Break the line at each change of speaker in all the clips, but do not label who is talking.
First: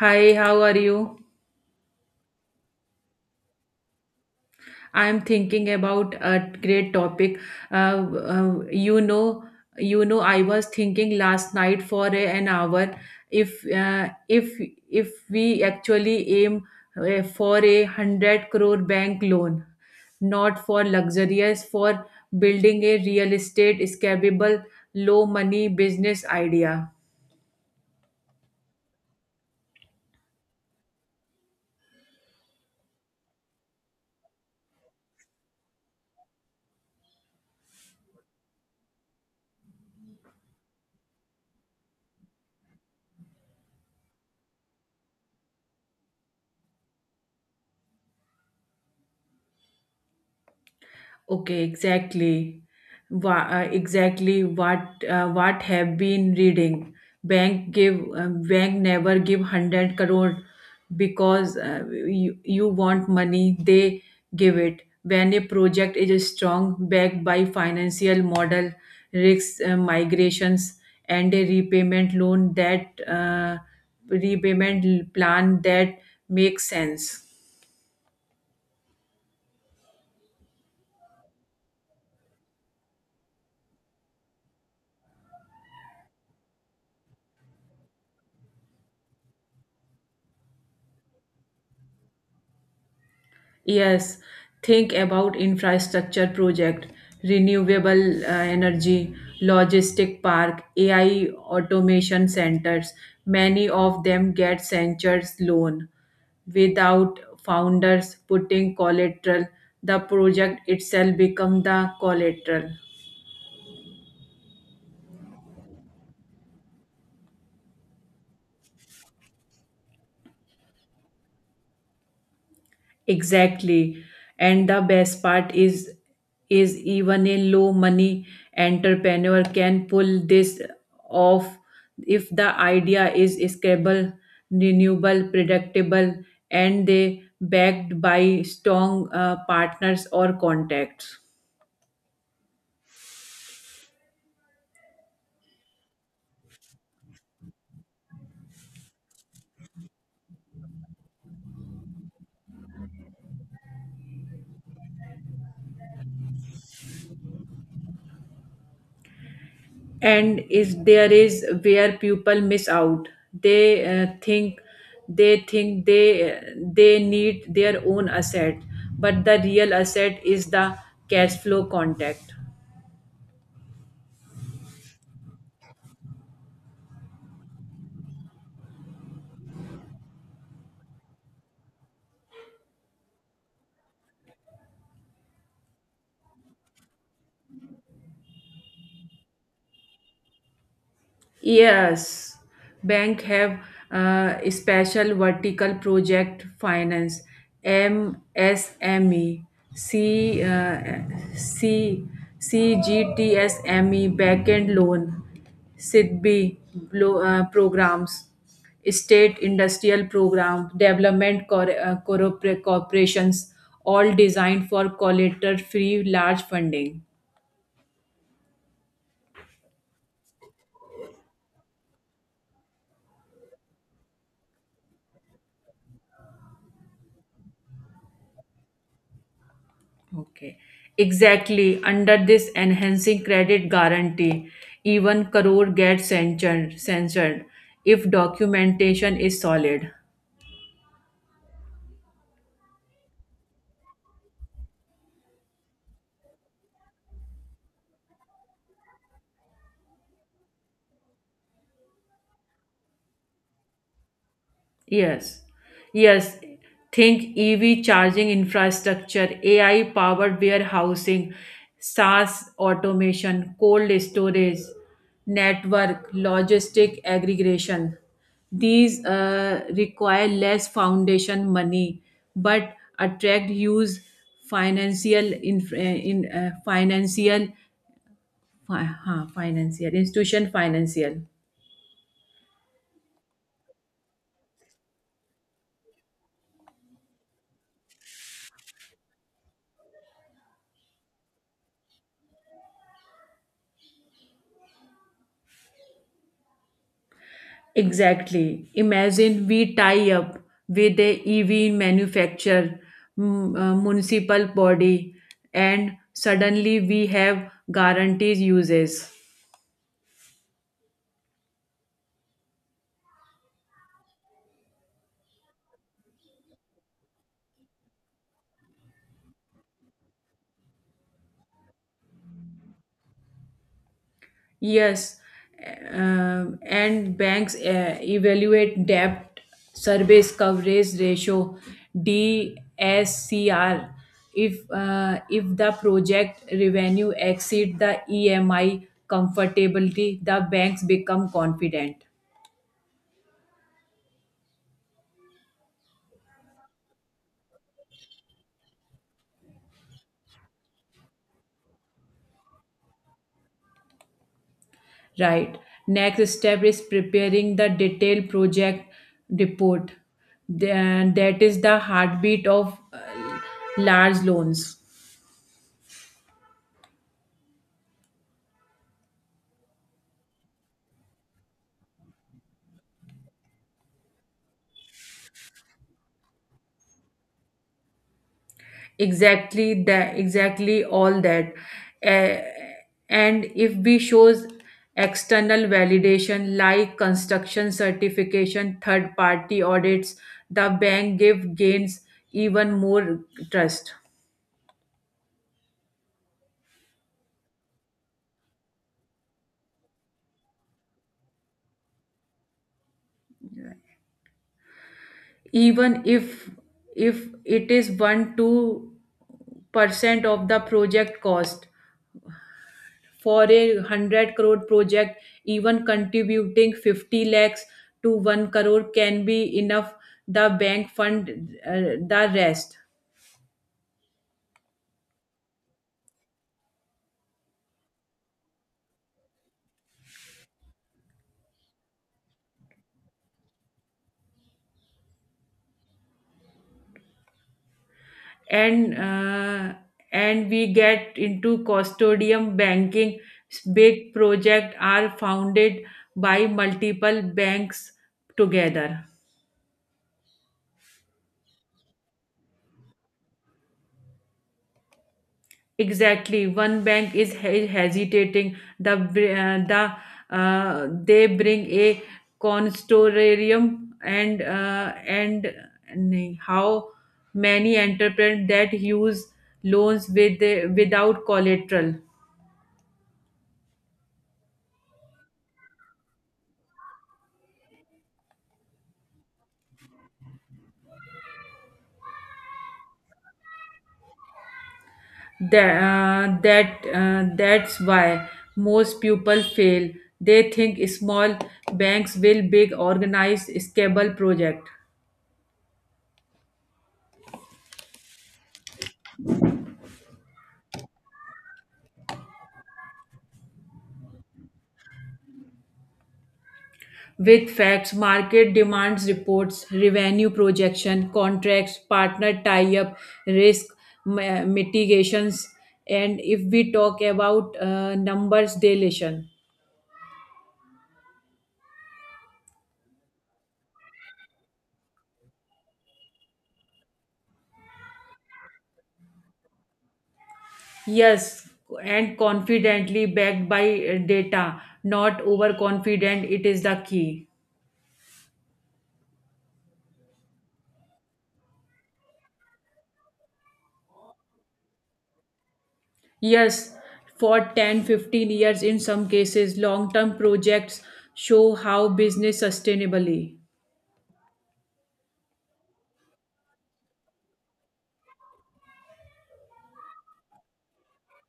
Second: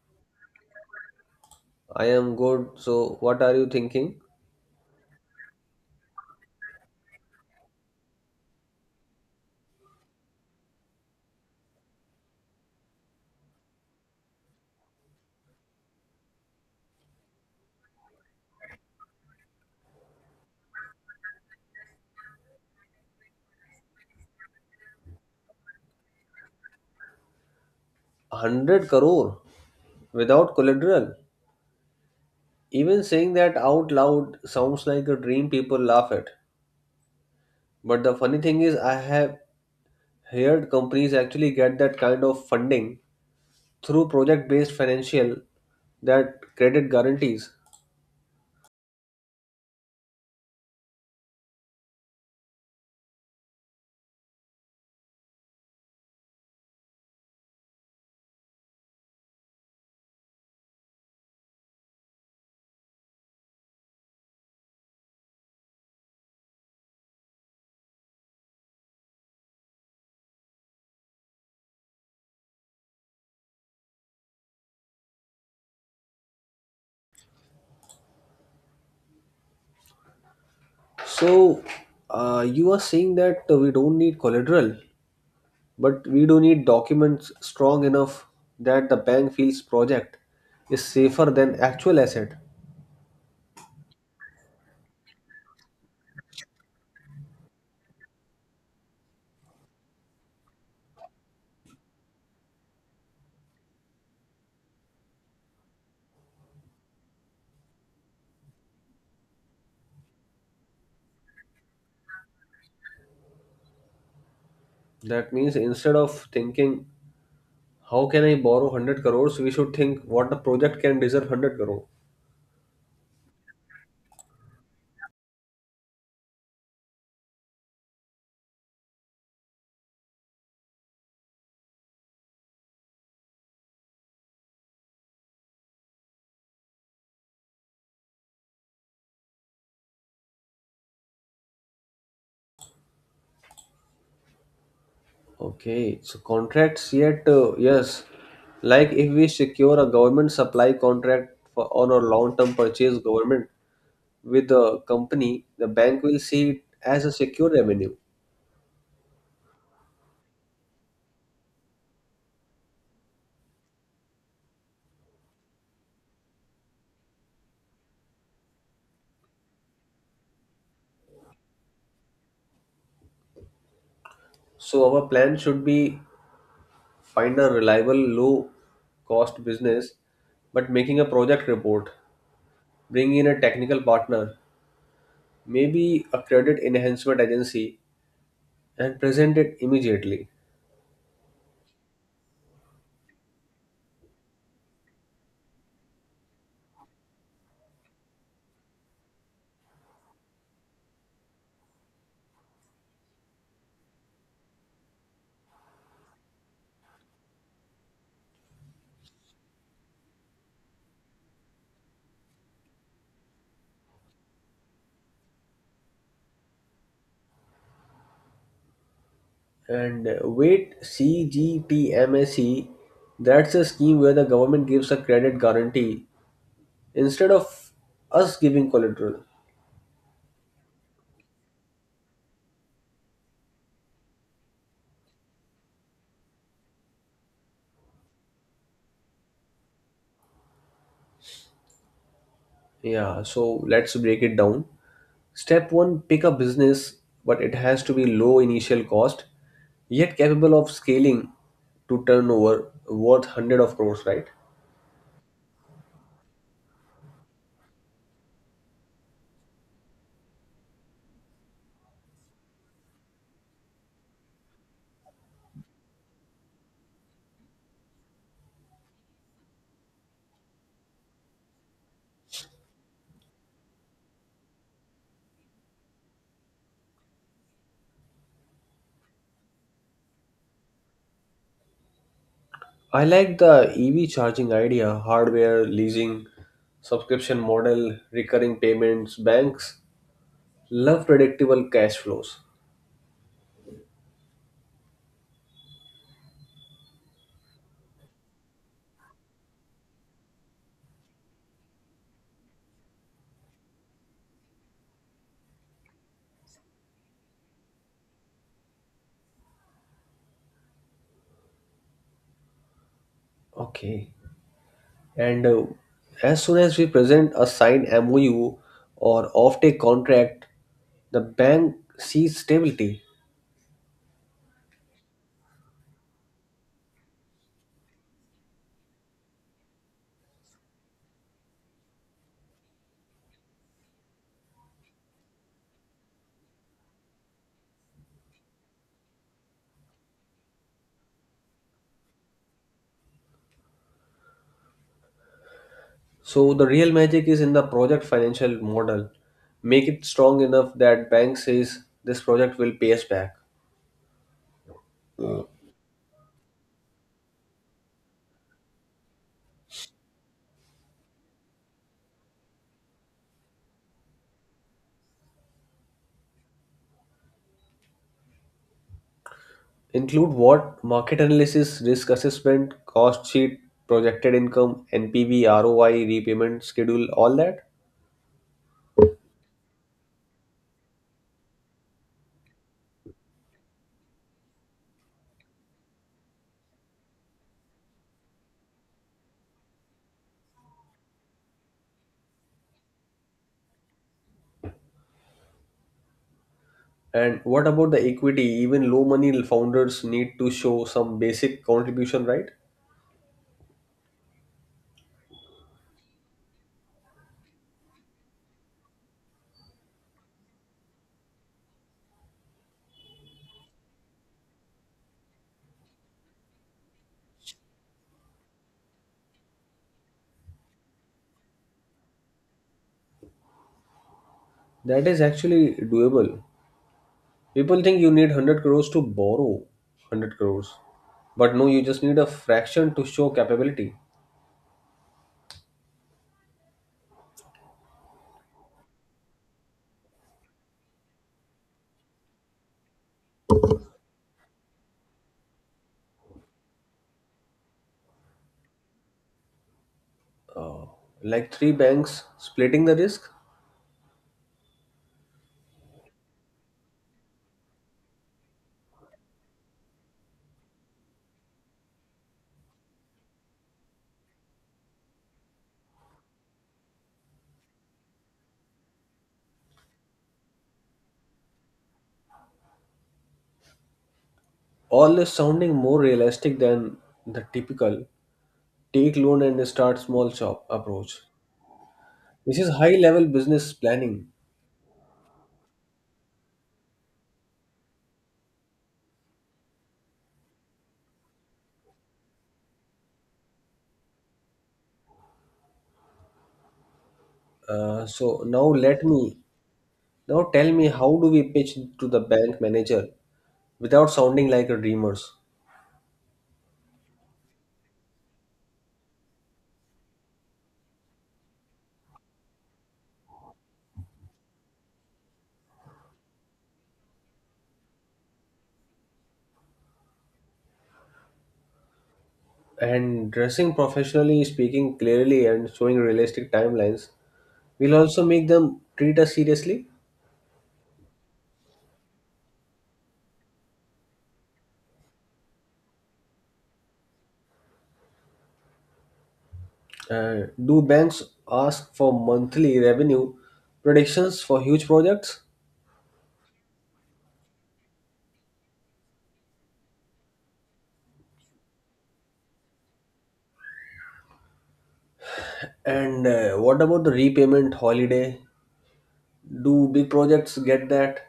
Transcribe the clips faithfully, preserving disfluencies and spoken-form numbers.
Hi, how are you?
I am good. So, what are you thinking?
I'm thinking about a great topic. Uh, uh, you know, you know, I was thinking last night for a- an hour, if uh, if if we actually aim uh, for a hundred crore bank loan, not for luxurious, for building a real estate scalable, low money business idea.
100 crore without collateral. Even saying that out loud sounds like a dream people laugh at. But the funny thing is, I have heard companies actually get that kind of funding through project based financial that credit guarantees.
Okay, exactly. Wha- uh, exactly what uh, what have been reading. Bank give uh, bank never give one hundred crore, because uh, you, you want money. They give it when a project is strong, backed by financial model, risks uh, migrations, and a repayment loan that uh, repayment plan that makes sense.
So, uh, you are saying that we don't need collateral, but we do need documents strong enough that the bank feels project is safer than actual asset.
Yes, think about infrastructure project, renewable uh, energy, logistic park, A I automation centers. Many of them get centers loan without founders putting collateral. The project itself become the collateral.
That means instead of thinking, how can I borrow hundred crores, we should think what the project can deserve hundred crore.
Exactly. And the best part is is even a low money entrepreneur can pull this off if the idea is scalable, renewable, predictable, and they backed by strong uh, partners or contacts.
Okay, so contracts yet, uh, yes. Like if we secure a government supply contract for, on a long-term purchase government with the company, the bank will see it as a secure revenue.
And is there is where people miss out, they uh, think they think they they need their own asset, but the real asset is the cash flow contact.
So our plan should be find a reliable low-cost business, but making a project report, bring in a technical partner, maybe a credit enhancement agency and present it immediately.
Yes, bank have uh, special vertical project finance M S M E C uh, C C G T S M E backend loan, SIDBI blo- uh, programs, state industrial program development cor- uh, corpor- corporations, all designed for collateral free large funding.
And uh, wait, C G T M S E, that's a scheme where the government gives a credit guarantee instead of us giving collateral.
Okay, exactly. Under this enhancing credit guarantee, even crore gets censored, censored if documentation is solid.
Yeah, so let's break it down. Step one, pick a business, but it has to be low initial cost, yet capable of scaling to turnover worth hundred of crores, right?
Yes, yes. Think E V charging infrastructure, A I powered warehousing, SaaS automation, cold storage, network, logistic aggregation. These uh, require less foundation money, but attract huge financial, in, in uh, financial, fi- huh, financial institution financial.
I like the E V charging idea, hardware, leasing, subscription model, recurring payments, banks. Love predictable cash flows.
Exactly. Imagine we tie up with a E V manufacturer, mm, uh, municipal body, and suddenly we have guarantees uses.
Okay. And uh, as soon as we present a signed M O U or offtake contract, the bank sees stability.
Yes, um, and banks uh, evaluate debt service coverage ratio D S C R. if uh, if the project revenue exceed the E M I comfortably, the banks become confident.
So the real magic is in the project financial model. Make it strong enough that bank says this project will pay us back.
Right. Next step is preparing the detailed project report. Then that is the heartbeat of uh, large loans.
Include what? Market analysis, risk assessment, cost sheet, projected income, N P V, R O I, repayment schedule, all that.
Exactly that. Exactly all that. Uh, and if we shows external validation like construction certification, third party audits, the bank give gains even more trust.
And what about the equity? Even low money founders need to show some basic contribution, right?
Even if if it is one two percent of the project cost for a one hundred crore project, even contributing fifty lakhs to one crore can be enough. The bank fund uh, the rest.
That is actually doable. People think you need hundred crores to borrow hundred crores, but no, you just need a fraction to show capability.
And uh, and we get into custodium banking. Big projects are founded by multiple banks together.
Uh, like three banks splitting the risk.
Exactly. One bank is he- hesitating. The br- uh, the uh, they bring a consortium, and uh, and and how many entrepreneurs that use loans with without collateral.
All is sounding more realistic than the typical take loan and start small shop approach. This is high level business planning.
That uh, that uh, that's why most people fail. They think small, banks will big organized scalable project.
Uh, so now let me now tell me, how do we pitch to the bank manager without sounding like a dreamers?
With facts, market demands reports, revenue projection, contracts, partner tie-up, risk ma- mitigations, and if we talk about uh, numbers deletion.
And dressing professionally, speaking clearly and showing realistic timelines will also make them treat us seriously.
Yes, and confidently backed by uh, data, not overconfident. It is the key.
Uh, do banks ask for monthly revenue predictions for huge projects?
Yes, for ten, fifteen years, in some cases long term projects show how business sustainably.
And uh, what about the repayment holiday? Do big projects get that?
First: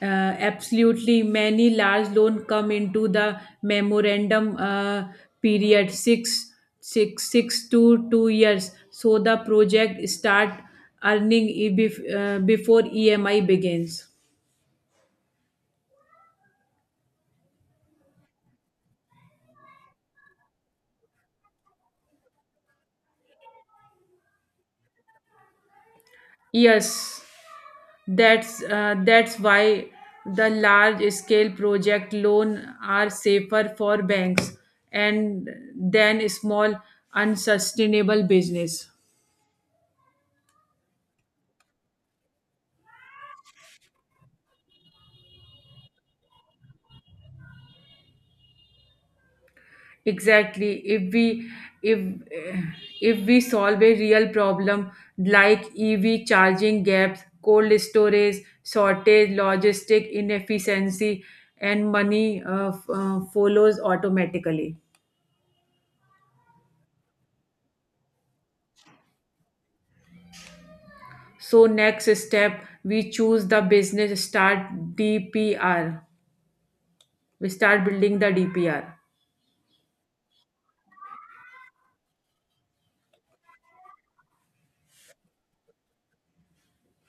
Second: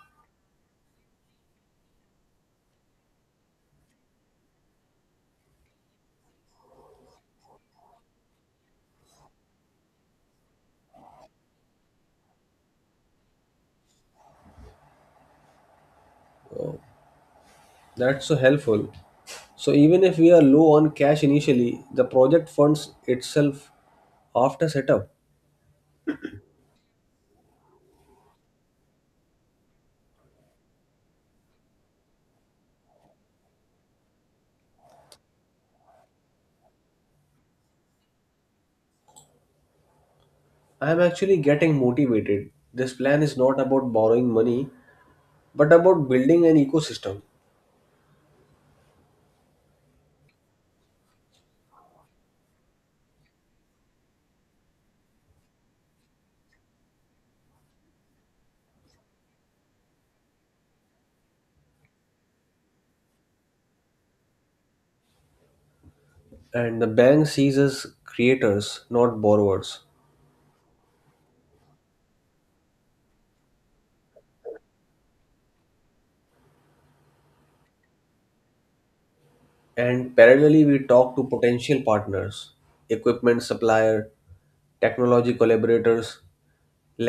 Uh, Absolutely. Many large loan come into the memorandum uh, period, six, six, six to two years, so the project start earning e- bef- uh, before E M I begins.
That's so helpful. So even if we are low on cash initially, the project funds itself after setup.
Yes, that's uh, that's why the large scale project loan are safer for banks, and than small unsustainable business.
I am actually getting motivated. This plan is not about borrowing money but about building an ecosystem.
Exactly. If we if eh, if we solve a real problem like E V charging gaps, cold storage shortage, logistic inefficiency, and money uh, f- uh, follows automatically.
And the bank sees us creators, not borrowers.
So next step, we choose the business, start D P R. We start building the D P R.
And parallelly we talk to potential partners, equipment supplier, technology collaborators,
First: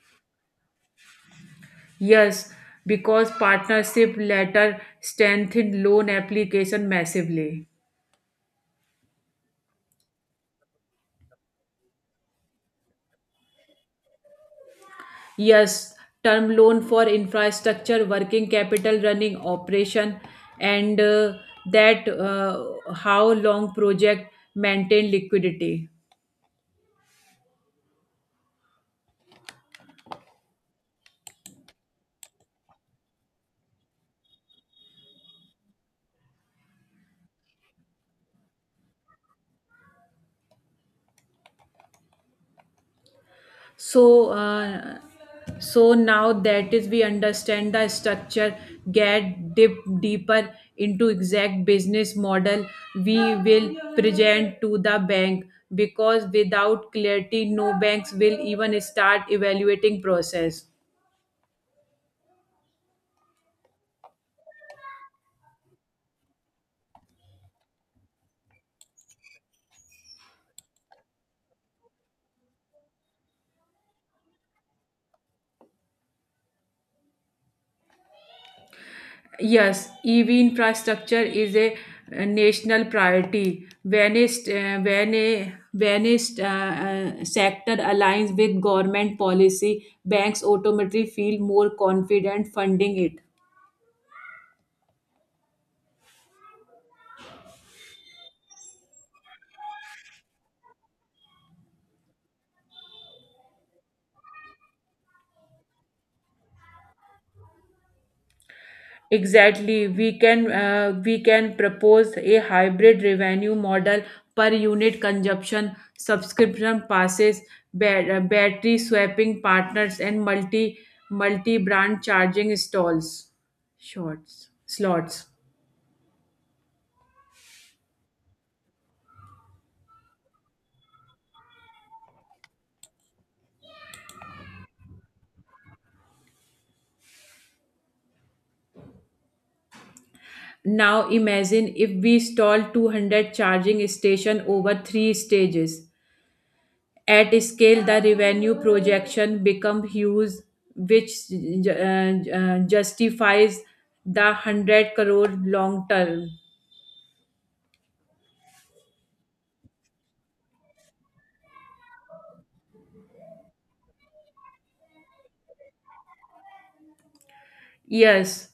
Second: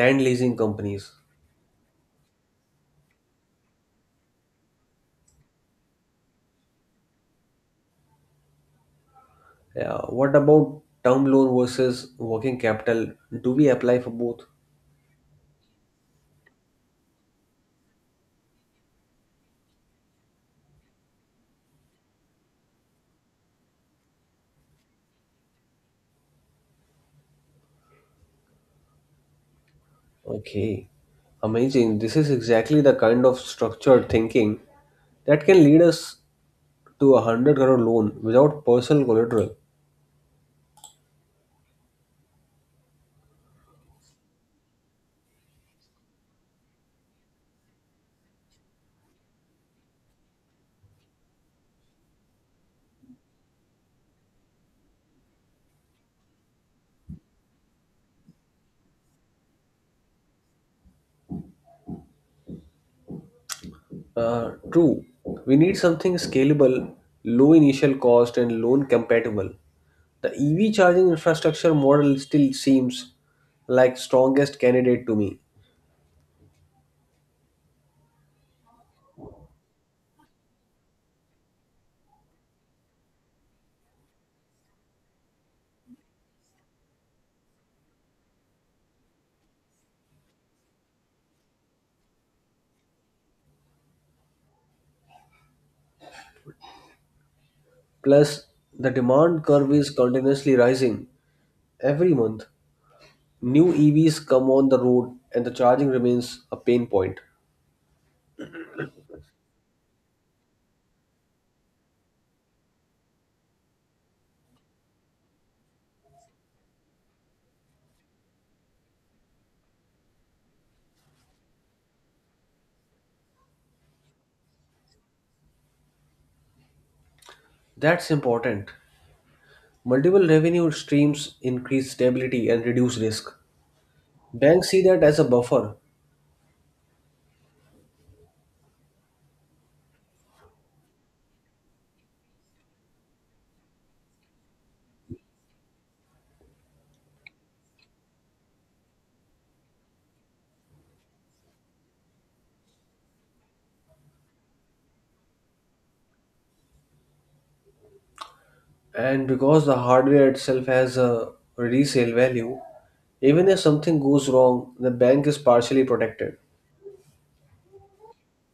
land leasing companies.
Yes, because partnership letter strengthened loan application massively.
Yeah. What about term loan versus working capital? Do we apply for both?
Yes, term loan for infrastructure, working capital, running operation, and uh, that uh, how long project maintain liquidity.
Okay. Amazing. This is exactly the kind of structured thinking that can lead us to a hundred crore loan without personal collateral.
So, uh, so now that is we understand the structure, get dip deeper into exact business model we will present to the bank, because without clarity no banks will even start evaluating process.
Uh, true. We need something scalable, low initial cost, and loan compatible. The E V charging infrastructure model still seems like strongest candidate to me.
Yes, E V infrastructure is a, uh, national priority. When a, st- uh, when a, when a st- uh, uh, sector aligns with government policy, banks automatically feel more confident funding it.
Plus, the demand curve is continuously rising. Every month, new E Vs come on the road and the charging remains a pain point.
Exactly. We can uh, we can propose a hybrid revenue model, per unit consumption, subscription passes, ba- uh, battery swapping partners, and multi multi brand charging stalls. Shorts slots.
That's important. Multiple revenue streams increase stability and reduce risk. Banks see that as a buffer,
Now imagine if we stall two hundred charging station over three stages. At scale, the revenue projection become huge, which uh, uh, justifies the one hundred crore long term.
and because the hardware itself has a resale value, even if something goes wrong, the bank is partially protected.
Yes,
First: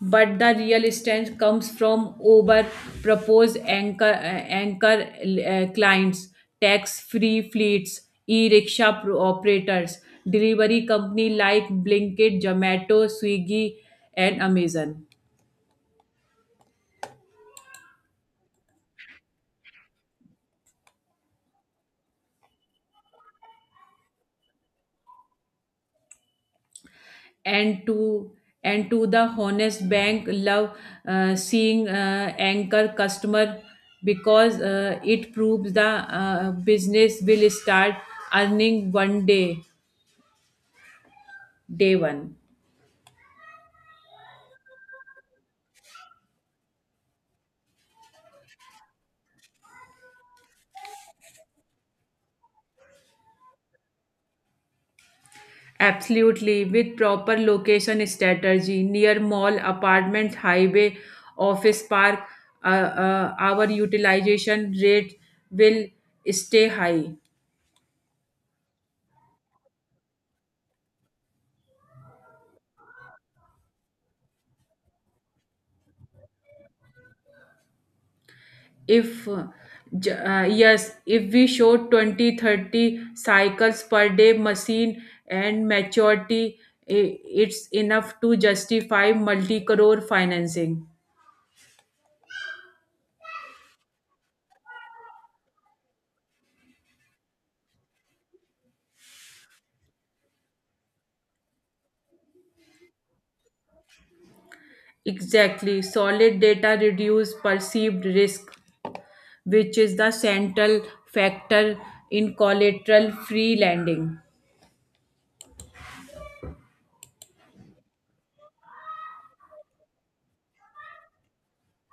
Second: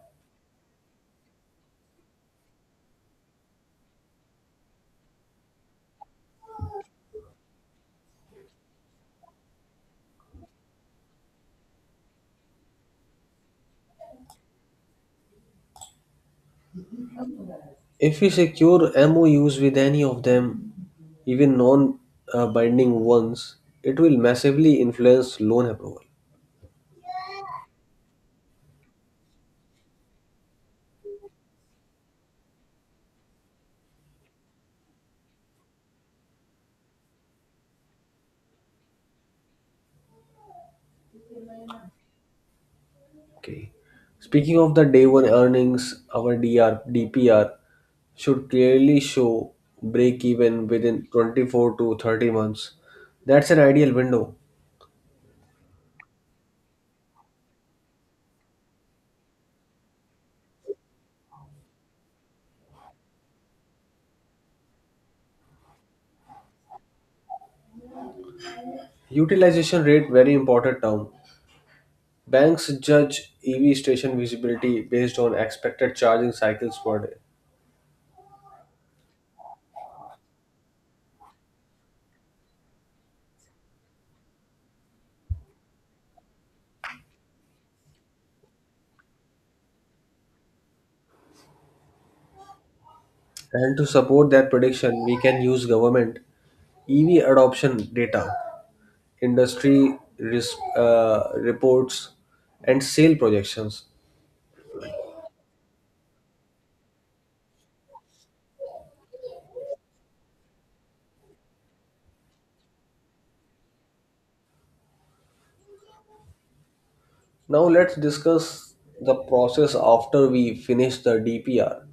but the real strength comes from over proposed anchor uh, anchor uh, clients, tax-free fleets, e-rickshaw pro- operators, delivery company like Blinkit, Zomato, Swiggy, and Amazon.
If we secure M O Us with any of them, even non uh, binding ones, it will massively influence loan approval.
and to and to the honest bank love uh, seeing uh, anchor customer, because uh, it proves the uh, business will start earning one day day one.
Okay. Speaking of the day one earnings, our DR, D P R should clearly show break even within twenty-four to thirty months. That's an ideal window.
Absolutely, with proper location strategy near mall apartment highway office park, uh, uh, our utilization rate will stay high.
Utilization rate, very important term. Banks judge E V station visibility based on expected charging cycles per day.
If uh, j- uh, yes if we show twenty thirty cycles per day machine and maturity, i- it's enough to justify multi crore financing.
And to support that prediction, we can use government E V adoption data, industry risk uh, reports, and sale projections.
Exactly. Solid data reduce perceived risk, which is the central factor in collateral free lending.
Now let's discuss the process after we finish the D P R.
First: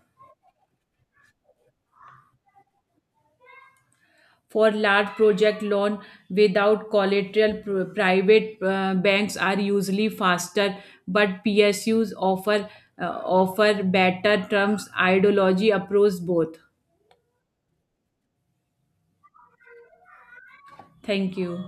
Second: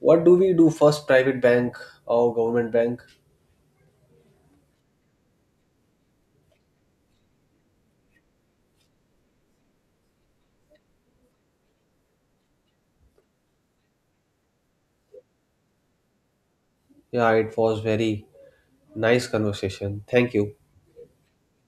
What do we do first, private bank or government bank?
For large project loan without collateral, Pr- private uh, banks are usually faster, but P S Us offer uh, offer better terms, ideology approves both.
Yeah, it was very nice conversation. Thank you.
Thank you.